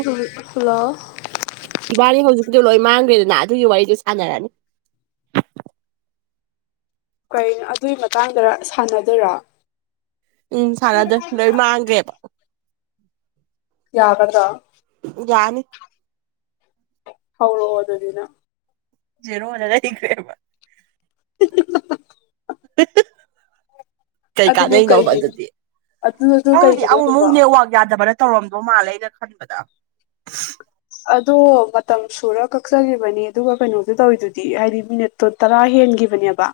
hello ꯍꯧ ꯑꯗꯨ ꯂꯣꯏ ꯃꯥꯡꯈ꯭ꯔꯦꯗꯅ ꯑꯗꯨꯒꯤ ꯋꯥꯔꯤꯗꯨ ꯁꯥꯟꯅꯔꯅꯤ ꯀꯣ ꯑꯗꯨꯒꯤ ꯃꯇꯥꯡꯗ ꯁꯥꯟꯅꯗꯣꯏꯔꯥ ꯎꯝ ꯁꯥꯟꯅꯗ ꯂꯣꯏ ꯃꯥꯡꯈ꯭ꯔꯦꯕ ꯌꯥꯒꯗ꯭ꯔꯥ ꯌꯥꯅꯤ ꯍ ꯑꯗꯨꯗꯤꯅ ꯖꯔꯣꯑꯣ ꯅꯗ ꯀ [unintelligible] ꯇꯠ ꯀꯩ ꯑꯗꯨꯕꯨ ꯀꯥꯟꯅꯩꯅꯣꯕ ꯀꯩꯒꯤꯅꯣ ꯑꯗꯨꯗꯤ ꯑꯗꯨꯗꯨ ꯈꯪꯗꯤ ꯀꯩꯒꯤꯅꯣ ꯑꯃꯨꯛ ꯑꯗꯨꯕꯣ ꯑꯃꯨꯛꯅꯦ ꯋꯥ ꯌꯥꯗꯕ꯭ꯔꯥ ꯇꯧꯔꯝꯗꯧ ꯃꯥꯜꯂꯦꯅ ꯈꯟꯕꯗ ꯑꯗꯣ ꯃꯇꯝ ꯁꯨꯔ ꯀꯛꯆꯈꯤꯕꯅꯤ ꯑꯗꯨꯒ ꯀꯩꯅꯣꯗꯨꯣ ꯇꯧꯋꯤꯗꯨꯗꯤ ꯍꯥꯏꯗꯤ ꯃꯤꯅꯤꯠꯇꯣ ꯇꯔꯥ ꯍꯦꯟꯒꯤ ꯕꯅꯕ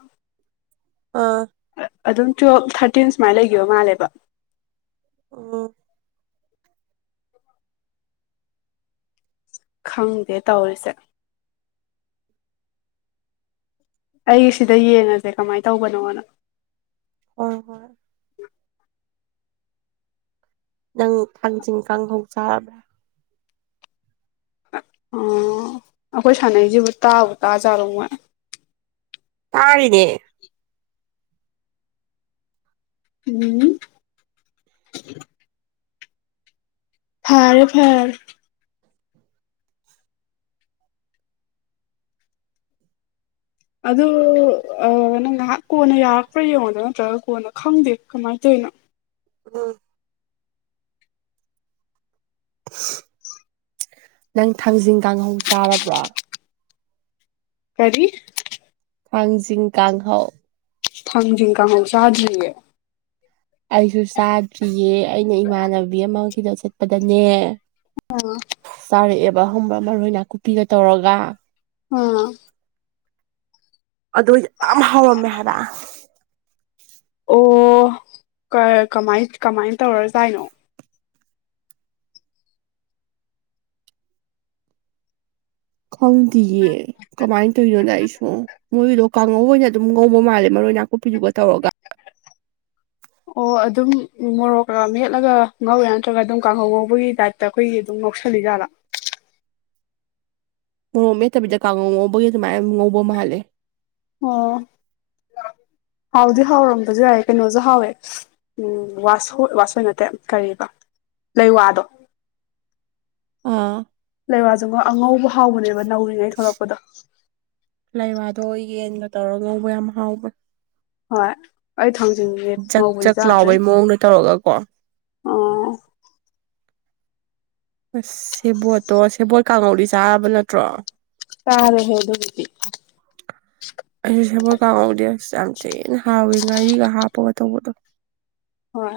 ꯑꯥ ꯑꯗꯨꯝ ꯇꯨꯋꯦꯜꯞ ꯊꯥꯔꯇꯤꯟ ꯁꯨꯃꯥꯏꯅ ꯂꯩꯈꯤꯕ ꯃꯥꯜꯂꯦꯕ ꯑ ꯈꯪꯗꯦ ꯇꯧꯔꯤꯁꯦ ꯑꯩ ꯁꯤꯗ ꯌꯦꯡꯉꯁꯦ ꯀꯃꯥꯏꯅ ꯇꯧꯕꯅꯣꯅ ꯍꯣꯏ ꯍꯣꯏ ꯅꯪ ꯊꯥꯡꯖꯤꯡ ꯀꯥꯡꯍꯧ ꯆꯥꯔꯕ꯭ꯔꯥ ꯑꯣ ꯑꯩꯈꯣꯏ ꯁꯥꯟꯅꯩꯁꯤꯕꯨ ꯇꯥꯕꯨ ꯇꯥꯖꯥꯔꯨ ꯃꯣꯏ ꯇꯥꯔꯤꯅꯦ ꯎꯝ ꯐꯔꯦ ꯐꯔ ꯑꯗꯨꯗ ꯅꯪ ꯉꯥꯏꯍꯥꯛ ꯀꯣꯟꯅ ꯌꯥꯔꯛꯄ꯭ꯔꯥ ꯌꯦꯡꯉꯣꯗꯣ ꯅꯠꯇ꯭ꯔꯒ ꯀꯣꯟꯅ ꯈꯪꯗꯦ ꯀꯃꯥꯏꯅ ꯇꯧꯋ [inaudible] ꯎꯝ [inaudible] ꯅꯪ ꯊꯥꯡꯖꯤꯡ ꯀꯥꯡꯍꯧ ꯆꯥꯔꯕ꯭ꯔꯣ ꯀꯔꯤ ꯊꯥꯡꯖꯤꯡ ꯀꯥꯡꯍꯧ ꯊꯖꯤꯡꯀꯥ ꯍꯜ ꯁꯥꯥꯖꯔꯤꯌꯦ ꯑꯩꯁꯨ ꯆꯥꯗ꯭ꯔꯤꯌꯦ ꯑꯩꯅ ꯏꯃꯥꯟꯅꯕꯤ ꯑꯃꯒꯤꯗ ꯆꯠꯄꯗꯅꯦ ꯑ ꯌꯥꯔꯛꯑꯦꯕ ꯍꯕ ꯃꯔꯣꯏ ꯅꯥꯀꯨꯞꯄꯤꯒ ꯇꯧꯔꯒ ꯑ ꯑꯗꯨ ꯌꯥꯝ ꯍꯥꯎꯔꯝꯃꯦ ꯍꯥꯏꯔ ꯑꯣꯃꯥꯏ ꯀꯃꯥꯏꯅ ꯇꯧꯔꯖꯗꯥꯏꯅꯣ ꯈꯪꯗꯌꯦ ꯀꯃꯥꯏꯅ ꯇꯧꯔꯤꯅꯣꯗ ꯑꯩꯁꯨ ꯃꯣꯏꯒꯤꯗꯣ ꯀꯥꯡꯉꯧ ꯑꯣꯏꯅ ꯑꯗꯨꯝ ꯉꯧꯕ ꯃꯥꯜꯂꯦ ꯃꯔꯣꯏ ꯅꯥꯀꯨꯞꯄꯤꯗꯨꯒ ꯇꯧꯔꯒ ꯑꯣ ꯑꯗꯨꯝ ꯃꯣꯔꯣꯛꯀ ꯃꯦꯠꯂꯒ ꯉꯧꯔꯦ ꯅꯠꯇ꯭ꯔꯒ ꯑꯗꯨꯝ ꯀꯥꯡꯍꯧ ꯉꯧꯕꯒꯤ ꯇꯥꯏꯞꯇ ꯑꯩꯈꯣꯏꯒꯤ ꯑꯗꯨꯝ ꯅꯣ ꯁꯂꯤꯖꯂ ꯃꯣꯔꯣ ꯅꯦꯠꯇꯕꯤꯗ ꯀꯥꯡꯉꯧ ꯉꯧꯕꯒꯤ ꯑꯗꯨꯃꯥꯏꯅ ꯉꯧꯕ ꯃꯥꯜꯂꯦ ꯑꯣ ꯍꯥꯎꯗꯤ ꯍꯥꯎꯔꯝꯕꯁꯨ ꯌꯥꯏꯦ ꯀꯩꯅꯣꯁꯨ ꯍꯥꯎꯋꯦ ꯎꯝ ꯋꯥꯁ ꯋꯥꯁꯣꯏ ꯅꯠꯇꯦ ꯀꯔꯤꯕ ꯂꯩꯋꯥꯗꯣ ꯑꯥ ꯂꯩꯃꯖꯨꯡꯒꯣ ꯑꯉꯧꯕꯕ ꯍꯥꯎꯕꯅꯦꯕ ꯅꯧꯔꯤꯉꯩ ꯊꯣꯛꯂꯛꯄꯗ ꯇꯧꯔ ꯉꯧꯕ ꯌꯥꯝ ꯍꯥꯎꯕ ꯍꯣꯏ ꯑꯩ ꯊꯥꯡꯖꯤꯡꯁꯦ ꯖꯛ ꯉꯧꯕꯗꯤ ꯖꯛ ꯆꯥꯗ꯭ꯔꯤ ꯂꯥꯎꯕꯩ ꯃꯑꯣꯡꯗ ꯇꯧꯔꯒꯀꯣ ꯑꯣ ꯑꯁ ꯁꯦꯕꯣꯠꯇꯣ ꯁꯦꯕꯣꯠ ꯀꯥꯡꯉꯧꯗꯤ ꯆꯥꯔꯕ ꯅꯠꯇ꯭ꯔꯣ ꯆꯥꯔꯦ ꯍꯦ ꯑꯗꯨꯕꯨꯗꯤ ꯀꯥꯎꯍꯧꯗꯦ ꯑꯁ ꯌꯥꯝ ꯊꯤꯅ ꯍꯥꯎꯋꯤ ꯉꯥꯔꯤꯒ ꯍꯥꯞꯄꯒ ꯇꯧꯕꯗꯣ ꯍꯣꯏ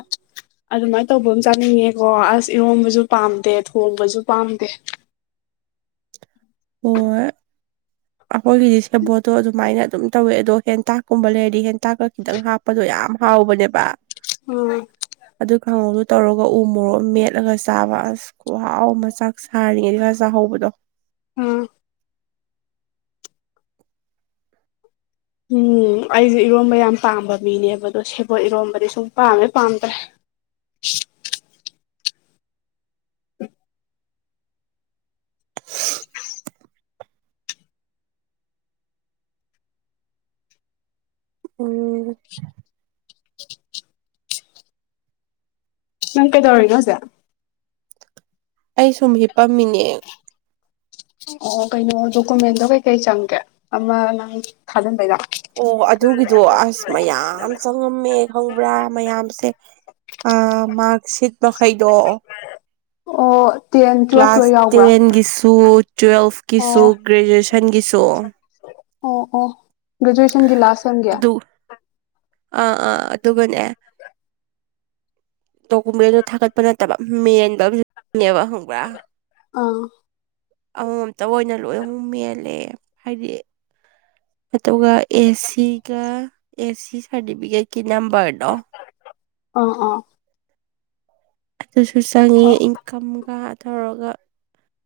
ꯑꯗꯨꯃꯥꯏꯅ ꯇꯧꯕ ꯑꯃ ꯆꯥꯅꯤꯡꯉꯦꯀꯣ ꯑꯁ ꯏꯔꯣꯝꯕꯁꯨ ꯄꯥꯝꯗꯦ ꯊꯣꯡꯕꯁꯨ ꯄꯥꯝꯗꯦ ꯑꯣ ꯑꯩꯈꯣꯏꯒꯤꯗꯤ ꯁꯦꯕꯣꯠꯇꯣ ꯑꯗꯨꯃꯥꯏꯅ ꯑꯗꯨꯝ ꯇꯧꯋꯦ ꯑꯗꯣ ꯍꯦꯟꯇꯥꯛꯀꯨꯝꯕ ꯂꯩꯔꯗꯤ ꯍꯦꯟꯇꯥꯛꯀ ꯈꯤꯇꯪ ꯍꯥꯞꯄꯗꯣ ꯌꯥꯝ ꯍꯥꯎꯕꯅꯦꯕ ꯎꯝ ꯑꯗꯨ ꯀꯥꯡꯍꯧꯗꯨ ꯇꯧꯔꯒ ꯎ ꯃꯣꯔꯣꯛꯃ ꯃꯦꯠꯂꯒ ꯆꯥꯕ ꯑꯁ ꯈꯍꯥꯎ ꯃ ꯆꯥꯛ ꯁꯥꯔꯤꯉꯩ ꯗꯒ ꯆꯥꯍꯧꯕꯗꯣ ꯎꯝ ꯎꯝ ꯑꯩꯁꯦ ꯏꯔꯣꯝꯕ ꯌꯥꯝ ꯄꯥꯝꯕ ꯃꯤꯅꯦꯕ ꯑꯗꯣ ꯁꯦꯕꯣꯠ ꯏꯔꯣꯟꯝꯕꯗꯤ ꯁꯨꯝ ꯄꯥꯝꯃꯦ ꯄꯥꯝꯗ꯭ꯔꯦ [inaudible] ꯎꯝ ꯅꯪ ꯀꯩꯗꯧꯔꯤꯅꫭ ꯍꯧꯖꯤꯛ ꯑꯩ ꯁꯨꯝ ꯍꯤꯞꯄꯝꯃꯤꯅꯦ ꯑꯣ ꯀꯩꯅꯣ ꯗꯣꯀꯨꯃꯦꯟꯗꯣ ꯀꯩꯀꯩ ꯆꯪꯒꯦ ꯑꯃ ꯅꯪꯒꯤ ꯊꯥꯖꯤꯟꯕꯩꯗꫭ ꯑꯣ ꯑꯗꯨꯒꯤꯗꯣ ꯑꯁ ꯃꯌꯥꯝ ꯆꯪꯉꯝꯃꯦ ꯈꯪꯕ꯭ꯔꯥ ꯃꯌꯥꯝꯁꯦ ꯑ ꯃꯥꫪꯛꯁꯤꯠ ꯃꯈꯩꯗꯣ ꯑꯣ ꯇꯦꯟ ꯇꯨꯋꯦꯜꯐ ꯂꯣꯏ ꯀ꯭ꯂꯥꯁ ꯌꯥꯎꯕ꯭ꯔꯥ ꯇꯦꯟꯒꯤꯁꯨ ꯇꯨꯋꯦꯜꯐꯀꯤꯁꯨ ꯑꯣ ꯒ꯭ꯔꯦꯖꯨꯋꯦꯁꯟꯒꯤꯁꯨ ꯑꯣ ꯑꯣ ꯒ꯭ꯔꯦꯖꯨꯌꯦꯁꯟꯒꯤ ꯂꯥꯁ ꯃꯟꯒꯤ ꯑꯗꯨ ꯑꯥ ꯑꯥ ꯑꯗꯨꯒꯅꯦ ꯗꫭꯀꯨꯝꯃꯦꯟꯗꯨ ꯊꯥꯒꯠꯄ ꯅꯠꯇꯕ ꯃꯦꯟꯕꯝ ꯅꯦ ꯍꯪꯕ꯭ꯔꯥ ꯑꯥ ꯑꯃꯝꯇꯪ ꯑꯣꯏꯅ ꯂꯣꯏꯅ ꯑꯃꯨꯛ ꯃꯦꯜꯂꯦ ꯍꯥꯏꯗꯤ ꯑꯗꯨꯒ ꯑꯦꯁꯤꯒ ꯑꯦꯁꯤ ꯁꯥꫪꯇꯤꯐꯤꯀꯦꯠꯀꯤ ꯅꯝꯕꫪꯗꯣ ꯑ ꯑ ꯑꯗꯨꯁꯨ ꯆꯪꯉꯤ ꯏꯟꯀꯝꯒ ꯇꯧꯔꯒ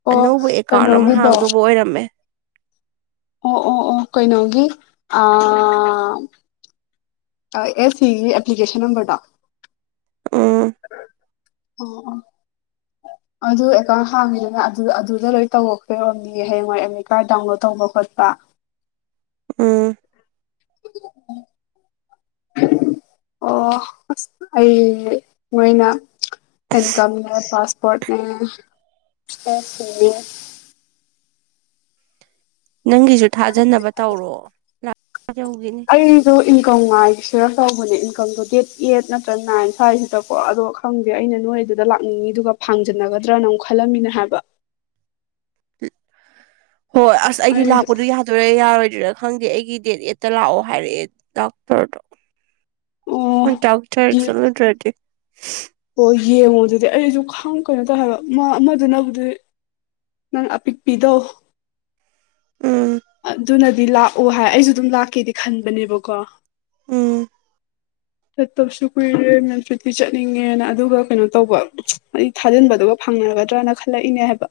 ꯑꯣ ꯑꯅꯧꯕ ꯑꯦꯀꯥꯎꯟ ꯑꯃ ꯀꯩꯅꯣꯒꯤꯗꯣ ꯍꯥꯡꯗꯨꯕ ꯑꯣꯏꯔꯝꯃꯦ ꯑꯣ ꯑꯣ ꯑꯣ ꯀꯩꯅꯣꯒꯤ ꯑ ꯑꯦ ꯁꯤꯒꯤ ꯑꯦꯄ꯭ꯂꯤꯀꯦꯁꯟ ꯅꯝꯕꫪꯗꯣ ꯎꯝ ꯑꯣ ꯑꫭ ꯑꯗꯨ ꯑꯦꯀꯥꯎꯟ ꯍꯥꯡꯉꯤꯗꯅ ꯑꯗꯨ ꯑꯗꯨꯗ ꯂꯣꯏ ꯇꯧꯔꯛꯇꯨꯑꫭꯏꯔꯣꯝꯅꯤ ꯍꯌꯦꯡꯋꯥꯏ ꯑꯦꯗꯃꯤꯇ ꯀꯥꫪꯠ ꯗꯥꯎꯟꯂꯣꯗ ꯇꯧꯕ ꯈꯣꯠꯄ [inaudible] ꯎꯝ [unintelligible] ꯑꯣ ꯑꯁ ꯑꯩ ꯃꯣꯏꯅ ꯏꯟꯀꯝꯅꯦ ꯄꯥꯁꯄꯣꫪꯠꯅꯦ [unintelligible] ꯅꯪꯒꯤꯁꯨ ꯊꯥꯖꯅꯕ ꯇꯧꯔꯣ ꯂꯥꯛ ꯑꯩꯁꯨ ꯏꯟꯀꯝ ꯉꯥꯏꯔꯤ ꯁꯤꯔ ꯇꯧꯕꯅꯦ ꯏꯟꯀꯝꯗꯣ ꯗꯦꯠ ꯑꯦꯠ ꯅꯠꯇ꯭ꯔꯒ ꯅꯥꯏꯟ ꯁ꯭ꯋꯥꯏꯁꯤꯗꯀꯣ ꯑꯗꯣ ꯈꯪꯗꯦ ꯑꯩꯅ ꯅꯣꯏ ꯑꯗꯨꯗ ꯂꯥꯛꯅꯤꯡ ꯉꯥꯗꯨꯒ ꯐꯥꯡꯖꯟꯅꯒꯗ꯭ꯔꯅ ꯑꯃꯨꯛ ꯈꯜꯂꯝꯃꯤꯅꯦ ꯍꯥꯏꯕ ꯍꯣꯏ ꯑꯁ ꯑꯩꯗꯤ ꯑꯩꯗꯣ ꯂꯥꯛꯄꯗꯨ ꯌꯥꯗꯣꯏꯔ ꯌꯥꯔꯣꯏ ꯗꯨꯔ ꯈꯪꯗꯦ ꯑꯩꯒꯤ ꯗꯦꯠ ꯑꯦꯠꯇ ꯂꯥꯛꯑꯣ ꯍꯥꯏꯔꯛꯑꯦ ꯗꯥꯛꯇꫪꯗꯣ ꯑꯣ ꯗꯥꯛꫪ ꯆꯠꯂꯨꯗ꯭ꯔꯗꯤ ꯑꯣ ꯌꯦꯡꯉꯣ ꯑꯗꯨꯗꯤ ꯑꯩꯁꯨ ꯈꯪ ꯀꯩꯅꯣ ꯇꯧ ꯍꯥꯏꯕ ꯑꯃꯗꯨꯅꯕꯨꯗꯤ ꯅꯪ ꯑꯄꯤꯛꯄꯤꯗꯣ ꯎꯝ ꯑꯗꯨꯅꯗꯤ ꯂꯥꯛꯑꯣ ꯍꯥꯏ ꯑꯩꯁꯨ ꯑꯗꯨꯝ ꯂꯥꯛꯀꯦꯗꯤ ꯈꯟꯕꯅꯦꯕꯀꯣ ꯎꯝ [inaudible] ꯆꯠꯇꯕꯁꯨ ꯀꯨꯏꯔꯦ ꯃꯟꯐꯤꯠꯇꯤ ꯆꯠꯅꯤꯡꯉꯦꯅ ꯑꯗꯨꯒ ꯀꯩꯅꯣ ꯇꯧꯕ ꯑꯩ ꯊꯥꯖꯤꯟꯕꯗꯨꯒ ꯐꯪꯉꯅꯤ ꯐꯒꯗꯔꯅ ꯈꯜꯂꯛꯏꯅꯦ ꯍꯥꯏꯕ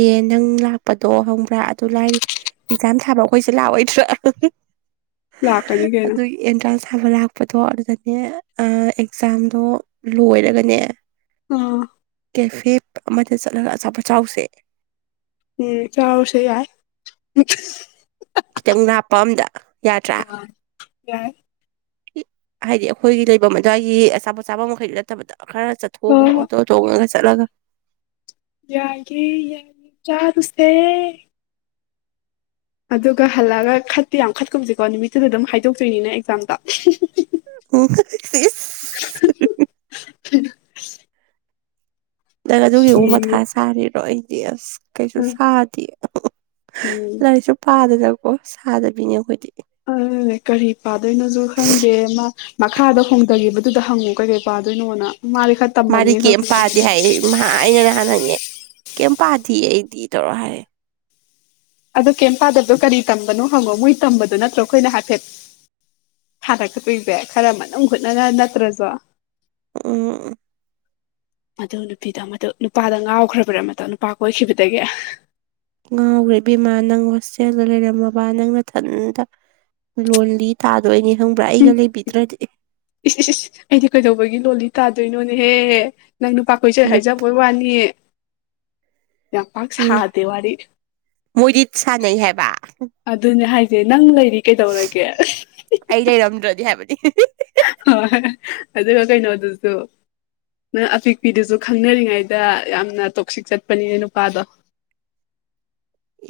ꯑꯦ ꯅꯪ ꯂꯥꯛꯄꯗꯣ ꯈꯪꯕꯔ ꯑꯗꯨ ꯂꯥꯏꯔꯤ ꯑꯦꯛꯖꯥꯝ ꯊꯥꯕ ꯑꯩꯈꯣꯏꯁꯦ ꯂꯥꯛꯑꯣꯏꯗ꯭ꯔꯥ ꯂꯥꯛꯀꯅꯤ ꯀꯩꯅꯣ ꯑꯗꯨꯒꯤ ꯑꯦꯟꯇ꯭ꯔꯥꯟꯁ ꯊꯥꯕ ꯂꯥꯛꯄꯗꯣ ꯑꯗꯨꯗ ꯑꯦꯛꯖꯥꯝꯗꯣ ꯂꯣꯏꯔꯒꯅꯦ ꯑꯥ ꯀꯦꯐꯦ ꯑꯃꯗ ꯆꯠꯂꯒ ꯑꯆꯥꯄꯣꯠ ꯑꯆꯥꯔꯨꯁꯦ ꯎꯝ ꯆꯁꯦ ꯌꯥ ꯈꯤꯇꯪ ꯍꯥꯞꯄ ꯑꯝꯗ ꯌꯥꯗ꯭ꯔꯥ ꯑ ꯌꯥꯏ ꯍꯥꯏꯗꯤ ꯑꯩꯈꯣꯏꯒꯤ ꯂꯩꯐꯝ ꯑꯗꯨꯋꯥꯏꯒꯤ ꯑꯆꯥꯄꯣꯠꯆꯥꯐꯝ ꯃꯈꯩꯗꯨ ꯅꯠꯇꯕꯗ ꯈꯔ ꯆꯠꯊꯣꯛꯑꯒ ꯍꯣꯏ ꯍꯣꯏ ꯑꯣꯇꯣ ꯇꯣꯡꯉꯥꯒ ꯆꯠꯂꯒ ꯌꯥꯏꯌꯦ ꯌꯥꯏꯌꯦ ꯆꯥꯔꯨꯁꯦ ꯑꯗꯨꯒ ꯍꯜꯂꯛꯑꯒ ꯈꯠꯇꯤ ꯌꯥꯝ ꯈꯠꯀꯨꯝꯁꯦꯀꯣ ꯅꯨꯃꯤꯠꯇꯨꯗ ꯑꯗꯨꯝ ꯍꯥꯏꯗꯣꯛꯇꯨꯏꯅꯤꯅ ꯑꯦꯛꯖꯥꯝꯗꯣ ꯑꯣ [unintelligible] ꯅꯪ ꯑꯗꯨꯒꯤ ꯃꯨꯛ ꯃꯊꯥ ꯎꯝ ꯁꯥꯔꯤꯔꯣ ꯀꯩꯁꯨ ꯁꯥꯗꯦ ꯎꯝ ꯂꯥꯏꯔꯤꯛꯁꯨ ꯄꯥꯗꯅꯀꯣ ꯁꯥꯗꯕꯤꯅꯦ ꯑꯩꯈꯣꯏꯗꯤ ꯑ ꯀꯔꯤ ꯄꯥꯗꯣꯏꯅꯣꯁꯨ ꯈꯪꯗꯦ ꯃꯥ ꯃꯈꯥꯗ ꯍꯣꯡꯊꯈꯤꯕꯗꯨꯗ ꯍꯪꯉꯣ ꯀꯩꯀꯩ ꯄꯥꯗꯣꯏꯅꯣꯅ ꯃꯥꯗꯤ ꯈꯔ ꯃꯥꯗꯤ ꯇꯝꯃꯝꯅꯤ ꯈꯔ ꯀꯩꯝ ꯄꯥꯗꯤ ꯍꯥꯏ ꯈꯪꯉꯝꯃꯅꯤꯅ ꯑꯩꯅ ꯅꯍꯥꯟ ꯍꯪꯉꯦ ꯀꯩꯝ ꯄꯥꯗꯤ ꯑꯩꯗꯤ ꯇꯧꯔꯣ ꯍꯥꯏꯌꯦ ꯑꯗꯣ ꯀꯩ ꯄꯥꯗꯕꯗꯣ ꯀꯔꯤ ꯇꯝꯕꯅꯣ ꯍꯪꯉꯣ ꯃꯣꯏ ꯇꯝꯕꯗꯣ ꯅꯠꯇ꯭ꯔꯣ ꯑꯩꯈꯣꯏꯅ ꯍꯥꯏꯐꯦꯠ ꯊꯥꯔꯛꯀꯗꯣꯏꯁꯦ ꯈꯔ ꯃꯅꯨꯡ ꯍꯨꯠꯅ ꯅꯠꯇ꯭ꯔꯁꯨ ꯎꯝ ꯃꯗꯨ ꯅꯨꯄꯤꯗ ꯃꯗꯨ ꯅꯨꯄꯥꯗ ꯉꯥꯎꯈ꯭ꯔꯕ꯭ꯔꯥ ꯃꯗꯣ ꯅꯨꯄꯥ ꯀꯣꯏꯈꯤꯕꯗꯒꯤ ꯉꯥꯎꯈ꯭ꯔꯦ ꯏꯕꯦꯝꯃ ꯅꯪ ꯍꯣꯁꯇꯦꯜꯗ ꯂꯩꯔꯝꯃꯕ ꯅꯪ ꯃꯊꯟꯇ ꯂꯣ ꯂꯤ ꯊꯥꯗꯣꯏꯅꯦ ꯈꯪꯕ꯭ꯔꯥ ꯑꯩꯒ ꯎꯝ ꯂꯩꯕꯤꯗ꯭ꯔꯗꯤ ꯏꯁ ꯑꯦꯁ ꯑꯩꯗꯤ ꯀꯩꯗꯧꯕꯒꯤ ꯂꯣꯜꯂꯤ ꯇꯥꯗꯣꯏꯅꯣꯅꯦꯍꯦ ꯅꯪ ꯅꯨꯄꯥ ꯀꯣꯏꯖꯩ ꯍꯥꯏꯖꯕꯩ ꯋꯥꯅꯤ ꯌꯥꯝ ꯄꯥꯛ ꯑꯦ ꯁꯥꯗꯦ ꯋꯥꯔꯤ ꯃꯣꯏꯗꯤ ꯁꯥꯟꯅꯩ ꯍꯥꯏꯕ ꯑꯗꯨꯅꯦ ꯍꯥꯏ ꯁꯦ ꯅꯪ ꯂꯩꯔꯤ ꯀꯩꯗꯧꯔꯒꯦ ꯑꯩ ꯂꯩꯔꯝꯗ꯭ꯔꯗꯤ ꯍꯥꯏꯕꯅꯤ ꯍꯣꯏ ꯑꯗꯨꯒ ꯀꯩꯩꯅꯣꯗꯁꯨ ꯅꯪ ꯑꯄꯤꯛꯄꯤꯗꯨꯁꯨ ꯈꯪꯅꯔꯤꯉꯩꯗ ꯌꯥꯝꯅ ꯇꯣꯛꯁꯤꯛ ꯆꯠꯄꯅꯤꯅꯦ ꯅꯨꯄꯥꯗꯣ [unintelligible]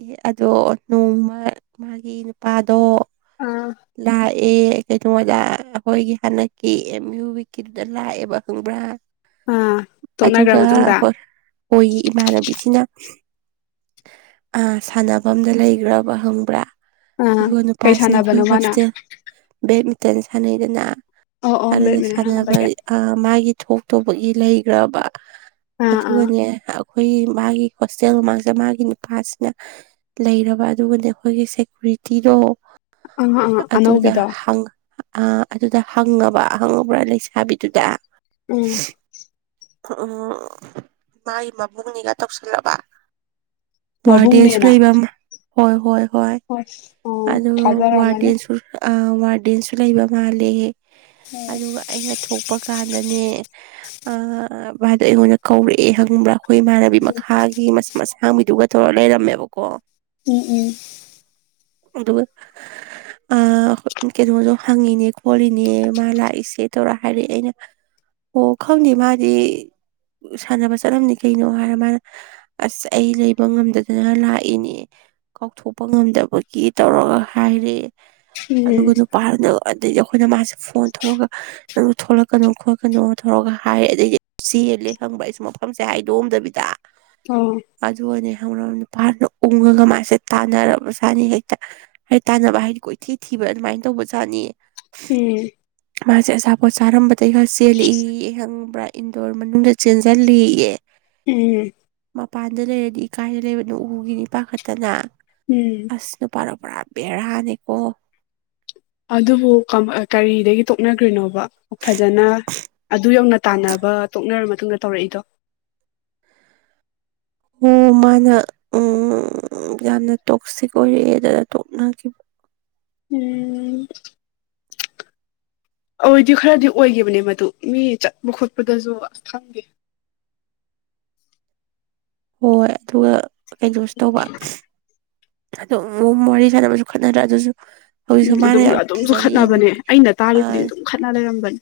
ꯑꯦ ꯑꯗꯣ ꯅꯣꯡꯃ ꯃꯥꯒꯤ ꯅꯨꯄꯥꯗꯣ ꯑꯥ ꯂꯥꯏ ꯑꯦ ꯀꯩꯩꯅꯣꯗ ꯑꯩꯈꯣꯏꯒꯤ ꯍꯟꯗꯛꯀꯤ ꯑꯦꯝ ꯌꯨ ꯋꯤꯛꯀꯤꯗꯨꯗꯥ ꯈꯪꯕ꯭ꯔꯥ ꯑꯥ ꯇꯣꯛꯅꯈ꯭ꯔ ꯑꯗꯨꯒ ꯃꯇꯨꯡꯗ ꯍꯣꯏ ꯍꯣꯏꯒꯤ ꯏꯃꯥꯟꯅꯕꯤꯁꯤꯅ ꯑꯥ ꯁꯥꯟꯅꯐꯝꯗ ꯂꯩꯈ꯭ꯔꯕ ꯈꯪꯕ꯭ꯔꯥ ꯑꯥ ꯑꯗꯨꯒ ꯀꯩ ꯅꯨꯄꯥꯁꯤꯅ ꯑꯩꯈꯣꯏ ꯁꯥꯟꯅꯕꯅꯣ ꯃꯥꯅ ꯍꯣꯁꯇꯦꯜ ꯕꯦꯠꯃꯤꯟꯇꯟ ꯁꯥꯟꯅꯩꯗꯅ ꯑꯣ ꯑꯣ ꯑꯗꯨꯗꯥ ꯕꯦꯠꯃꯤꯟꯇꯟ ꯁꯅꯕ ꯁꯥꯟꯅꯕꯒꯤ ꯑ ꯃꯥꯒꯤ ꯊꯣꯛꯇꯨꯕꯒꯤ ꯂꯩꯈ꯭ꯔꯕ ꯑꯥ ꯑꯥ ꯑꯗꯨꯒꯅꯦ ꯑꯩꯈꯣꯏꯒꯤ ꯃꯥꯒꯤ ꯍꯣꯁꯇꯦꯜ ꯃꯃꯥꯡꯁꯦ ꯃꯥꯒꯤ ꯅꯨꯄꯥꯁꯦ ꯂꯩꯔꯕ ꯑꯗꯨꯒꯅꯦ ꯑꯩꯈꯣꯏꯒꯤ ꯁꯦꯀꯨꯔꯤꯇꯤꯗꯣ ꯑꯥ ꯑꯥ ꯑꯗꯨꯗ ꯑꯅꯧꯕꯤꯗꯣ ꯍ ꯑ ꯑꯗꯨꯗ ꯍꯪꯉꯕ ꯍꯪꯉꯕ꯭ꯔꯥ ꯂꯩꯁꯥꯕꯤꯗꯨꯗ ꯎꯝ ꯎ ꯎ ꯃꯥꯒꯤ ꯃꯕꯨꯡꯅꯤꯒ ꯇꯧꯁꯜꯂꯕ ꯋꯥꯔꯗꯦꯟꯁꯨ ꯃꯕꯨꯡꯅꯦꯅ ꯂꯩꯕ ꯑꯃ ꯍꯣꯏ ꯍꯣꯏ ꯍꯣꯏ ꯑꯁ ꯑꯣ ꯑꯗꯨ ꯊꯥꯖꯔꯝꯃꯅꯤ ꯋꯥꯔꯗꯁꯨ ꯋꯥ ꯗꯦꯟꯁꯨ ꯂꯩꯕ ꯃꯥꯜꯂꯦ ꯑꯗꯨꯒ ꯑꯩꯅ ꯊꯣꯛꯄ ꯀꯥꯟꯗꯅꯦ ꯑ ꯚꯥꯏꯗꯣ ꯑꯩꯉꯣꯟꯗ ꯀꯧꯔꯛꯑꯦ ꯍꯪꯕ꯭ꯔꯥ ꯑꯩꯈꯣꯏ ꯏꯃꯥꯟꯅꯕꯤ ꯃꯈꯥꯒꯤ ꯃꯁꯥꯡꯕꯤꯗꯨꯒ ꯇꯧꯔ ꯂꯩꯔꯝꯃꯦꯕꯀꯣ ꯎꯝ ꯎꯝ ꯑꯗꯨ ꯑ ꯀꯩꯅꯣꯁꯨꯣ ꯍꯪꯉꯤꯅꯦ ꯈꯣꯠꯂꯤꯅꯦ ꯃꯥ ꯂꯥꯛꯏꯁꯦ ꯇꯧꯔ ꯍꯥꯏꯔꯛꯑꯦ ꯑꯩꯅ ꯑꯣ ꯈꯥꯎꯅꯤ ꯃꯥꯗꯤ ꯁꯥꯟꯅꯕ ꯆꯠꯂꯝꯅꯤ ꯀꯩꯅꯣ ꯍꯥꯏꯔ ꯃꯥꯅ ꯑꯁ ꯑꯩ ꯂꯩ ꯉꯝꯗꯗꯅ ꯂꯥꯛꯏꯅꯦ ꯀꯥꯎꯊꯣꯛꯄ ꯉꯝꯗꯕꯒꯤ ꯇꯧꯔꯒ ꯍꯥꯏꯔꯦ ꯎꯝ ꯑꯗꯨꯒꯥ ꯅꯨꯄꯥꯗꯨꯅ ꯑꯗꯩꯗꯤ ꯑꯩꯈꯣꯏꯅ ꯃꯥꯁꯦ ꯐꯣꯟ ꯊꯧꯔꯒ ꯅ ꯊꯣꯛꯣꯂꯛꯀꯅꯣ ꯈꯣꯠꯀꯅꯣ ꯊꯧꯔꯒ ꯍꯥꯏ ꯑꯗꯩ ꯁꯤ ꯍꯦꯜꯂꯦ ꯈꯪꯕ꯭ꯔ ꯑꯩꯁꯨ ꯃꯐꯝꯁꯦ ꯍꯥꯏꯗꯣꯛꯑꯝꯗꯕꯤꯗ ꯑ ꯍꯧꯔ ꯅꯨꯄꯥꯅ ꯎꯡꯉꯒ ꯃꯥꯁꯦ ꯇꯥꯟꯅꯔꯕꯖꯥꯅꯤ ꯍꯦꯛꯇ ꯍꯥꯏ ꯇꯥꯟꯅꯕ ꯍꯥꯏꯗꯤ ꯀꯣꯏꯊꯤ ꯊꯤꯕ꯭ꯔ ꯑꯗꯨꯃꯥꯏꯅ ꯇꯧꯕ ꯆꯥꯠꯅꯤ ꯎꯝ ꯃꯥꯁꯦ ꯑꯆꯥꯄꯣꯠ ꯆꯥꯔꯝꯕꯗꯒꯤꯩ ꯈ ꯆꯦꯜꯂꯛꯏꯍꯪꯕ꯭ꯔꯥ ꯏꯟꯗꯣꯔ ꯃꯅꯨꯡꯗ ꯆꯦꯟꯁꯤꯜꯂꯤꯑ ꯎꯝ ꯃꯄꯥꯟꯗ ꯂꯩꯔꯗꯤ ꯏ ꯀꯥꯏꯗ ꯂꯩꯕꯅꯣ ꯎꯨꯒꯤꯅꯤ ꯄꯥꯈꯠꯇꯅ ꯎꯝ ꯑꯁꯅ ꯄꯥꯔꯛꯄ ꯄꯨꯔꯥ ꯕꯦꯔꯥꯅꯤꯀꯣ ꯑꯗꯨꯕꯨ ꯀꯔꯤꯗꯒꯤ ꯇꯣꯛꯅꯈ꯭ꯔꯤꯅꯣꯕ ꯐꯖꯅ ꯑꯗꯨ ꯌꯧꯅ ꯇꯥꯟꯅꯕ ꯇꯣꯛꯅꯔ ꯃꯇꯨꯡꯗ ꯇꯧꯔꯛꯏꯗꯣ ꯍ ꯃꯥꯅ ꯎꯝ ꯎ ꯌꯥꯝꯅ ꯇꯣꯛꯁꯤ ꯀꯣꯏꯔꯑꯦ ꯑꯗꯨꯅ ꯇꯣꯛꯅꯈꯤꯕ ꯎꯝ ꯑꯣꯏꯗꯤ ꯈꯔꯗꯤ ꯑꯣꯏꯈꯤꯕꯅꯦ ꯃꯗꯨ ꯃꯤ ꯆꯠꯄ ꯈꯣꯠꯄꯗꯁꯨ ꯑꯁ ꯈꯪꯗꯦ ꯍꯣꯏ ꯑꯗꯨꯒ ꯀꯩꯅꯣꯁꯨ ꯇꯧꯕ ꯑꯗꯨ ꯋꯥꯔꯤ ꯁꯥꯟꯅꯕꯁꯨ ꯈꯠꯅꯗ꯭ꯔꯥ ꯑꯗꯨꯁꯨ ꯍꯧꯖꯤꯛꯁꯨ ꯎꯝ ꯃꯥꯅ ꯑꯗꯨꯝ ꯌꯥꯝ ꯑꯗꯨꯝꯁꯨ ꯊꯤꯖꯔꯤ ꯈꯠꯅꯕꯅꯦ ꯑꯩꯅ ꯇꯥꯔꯤ ꯑ ꯈꯨꯗꯤꯡ ꯑꯗꯨꯝ ꯈꯠꯅ ꯂꯩꯔꯝꯕꯅꯦ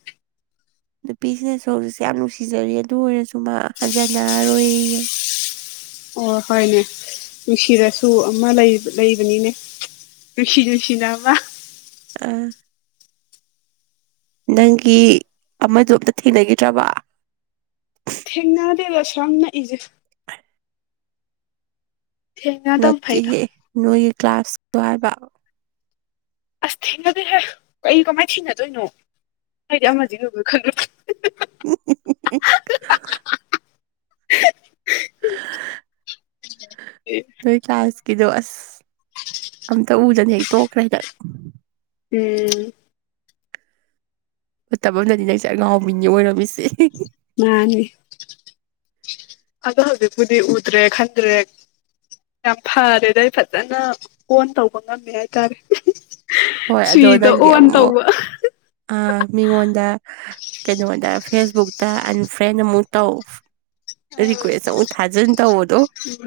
ꯅꯨꯄꯤꯁꯤꯅꯁꯨ ꯍꯧꯖꯤꯛꯁꯦ ꯌꯥꯝ ꯅꯨꯡꯁꯤꯖꯔꯤ ꯑꯗꯨ ꯑꯣꯏꯔꯁꯨ ꯃꯥ ꯍꯟꯖꯅꯔꯣꯏ ꯑꯣ ꯍꯣꯏꯅꯦ ꯅꯨꯡꯁꯤꯔꯁꯨ ꯑꯃ ꯂꯩꯕꯅꯤꯅꯦ ꯨꯅꯨꯁꯤꯤ ꯨꯁꯤꯃ ꯑꯃ ꯑꯥ ꯅꯪꯒꯤ ꯑꯃꯗꯣ ꯑꯝꯇ ꯊꯦꯡꯅꯈꯤꯗ꯭ꯔꯕ ꯊꯦꯡꯅꯔꯗꯦꯗ ꯁꯝꯅꯏꯁꯦ ꯊꯦꯡꯅꯗꯕ ꯐꯩꯗ ꯅꯠꯇꯤꯦ ꯅꯣꯏꯒꯤ ꯀ꯭ꯂꯥꯁꯗꯥꯏꯕ ꯑꯁ ꯊꯦꯡꯅꯗꯦꯍꯦ ꯀꯩ ꯀꯃꯥꯏ ꯊꯤꯅꯗꯣꯏꯅꯣ ꯍꯥꯏꯗꯤ ꯑꯃꯗꯤ ꯂꯨꯒ ꯈꯜꯂꯨ [inaudible] ꯑꯗꯨꯣꯏ ꯀꯁ ꯀꯤꯗꯣ ꯑꯁ ꯑꯝꯇ ꯎꯗꯅ ꯍꯦꯛ ꯇꯣꯛꯈ꯭ꯔꯦ ꯍꯦꯗ ꯎꯝ ꯃꯇꯝ ꯑꯃꯗꯗꯤ ꯅꯪꯁꯦ ꯑꯉꯥꯎꯕꯤꯅꯤ ꯑꯣꯏꯔꯝꯃꯤꯁꯦ ꯃꯥꯅꯤ ꯑꯗꯣ ꯍꯧꯖꯤꯛꯄꯨꯗꯤ ꯎꯗ꯭ꯔꯦ ꯈꯟꯗ꯭ꯔꯦ ꯌꯥꯝ ꯐꯔꯦꯗ ꯑꯩ ꯐꯖꯅ ꯀꯣꯟ ꯇꯧꯕ ꯉꯝꯃꯦ ꯍꯥꯏꯇꯥꯔꯦ ꯍꯣꯏ ꯑꯗꯣ ꯁꯤꯗ ꯅꯪꯒꯤ ꯑꯣꯟ ꯑꯃꯨꯛꯃꯨꯛ ꯇꯧꯕ ꯑ ꯃꯤꯉꯣꯟꯗ ꯀꯩꯅꯣꯗ ꯐꯦꯁꯕꯨꯛꯇ ꯐ꯭ꯔꯦꯟ ꯑꯃꯨꯛ ꯇꯧ ꯔꯤꯀ꯭ꯋꯦꯁ ꯑꯃꯨꯛ ꯊꯥꯖꯟ ꯇꯧ ꯎꯝ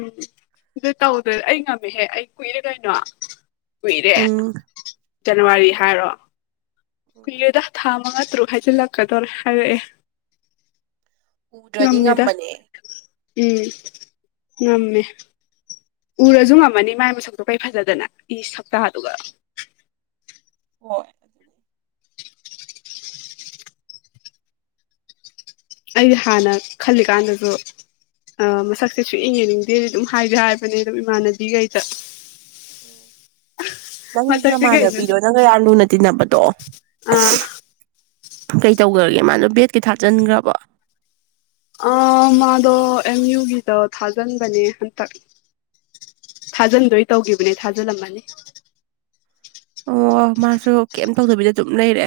ꯑꯗꯨ ꯇꯧꯗꯣꯏ ꯑꯩ ꯉꯝꯃꯦꯍꯦ ꯑꯩ ꯀꯨꯏꯔꯦ ꯀꯩꯅꯣ ꯀꯨꯏꯔꯦ ꯎꯝ ꯖꯅꯋꯥꯔꯤ ꯍꯥꯏꯔꯣ ꯀꯨꯏꯔꯦꯗ ꯊꯥ ꯑꯠꯇ꯭ꯔꯨ ꯍꯥꯏꯖꯤ ꯂꯥꯛ ꯀꯗꯧꯔ ꯍꯥꯏꯔꯦ ꯎꯗ꯭ꯔꯗꯤ ꯉꯝꯕꯅꯦ ꯎꯝ ꯅꯃꯦ ꯎꯔꯁꯨ ꯉꯝꯃꯅꯤ ꯃꯥꯏ ꯃꯁꯛꯇꯣ ꯀꯔꯤ ꯐꯖꯗꯅ ꯏ ꯁꯞꯇꯥꯗꯨꯒ ꯍ ꯑꯗꯨ ꯑꯗꯨ ꯑꯩ ꯍꯥꯟꯅ ꯈꯜꯂꯤꯀꯥꯟꯗꯁꯨ ꯑ ꯃꯁꯛꯁꯦ ꯁꯑ ꯌꯦꯡꯅꯤꯡꯗꯦꯗꯤ ꯑꯗꯨꯝ ꯍꯥꯏꯁꯦ ꯍꯥꯏꯕꯅꯦ ꯑꯗꯨꯝ ꯏꯃꯥꯟꯅꯕꯤꯈꯩꯗ ꯎ ꯅꯪ ꯃꯁꯛꯁꯦ ꯀꯩꯅꯣ ꯅꯃꯥꯟꯅꯕꯤꯗꯣ ꯅꯪꯒ ꯌꯥꯝ ꯂꯨꯅ ꯇꯤꯟꯅꯕꯗꯣ ꯑꯥ ꯀꯩ ꯇꯧꯈ꯭ꯔꯒꯦ ꯃꯥꯗꯣ ꯕꯦꯠ ꯀꯩ ꯊꯥꯆꯟꯈ꯭ꯔꯕ ꯃꯥꯗꯣ ꯑꯦꯝ ꯌꯨꯒꯤꯗ ꯊꯥꯖꯤꯟꯕꯅꯦ ꯍꯟꯇꯛ ꯊꯥꯖꯤꯟꯗꯣꯏ ꯇꯧꯈꯤꯕꯅꯦ ꯊꯥꯖꯤꯜꯂꯝꯃꯅꯤ ꯑꯣ ꯃꯥꯁꯨ ꯀꯩꯝ ꯇꯧꯗꯕꯤꯗ ꯑꯗꯨꯝ ꯂꯩꯔꯦ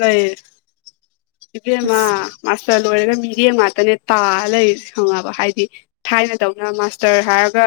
ꯂꯩꯣꯏ ꯏꯦ ꯃꯥ ꯑꯁ ꯃꯥꯁꯜ ꯂꯣꯏꯔꯒ ꯃꯤꯔꯦ ꯉꯥꯛꯇꯅꯦ ꯇꯥ ꯂꯩ ꯈꯪꯉꯕ ꯍꯥꯏꯗꯤ ꯊꯥꯏꯅꯗꯧꯅ ꯃꯥꯁꯇꯔ ꯍꯥꯏꯔꯒ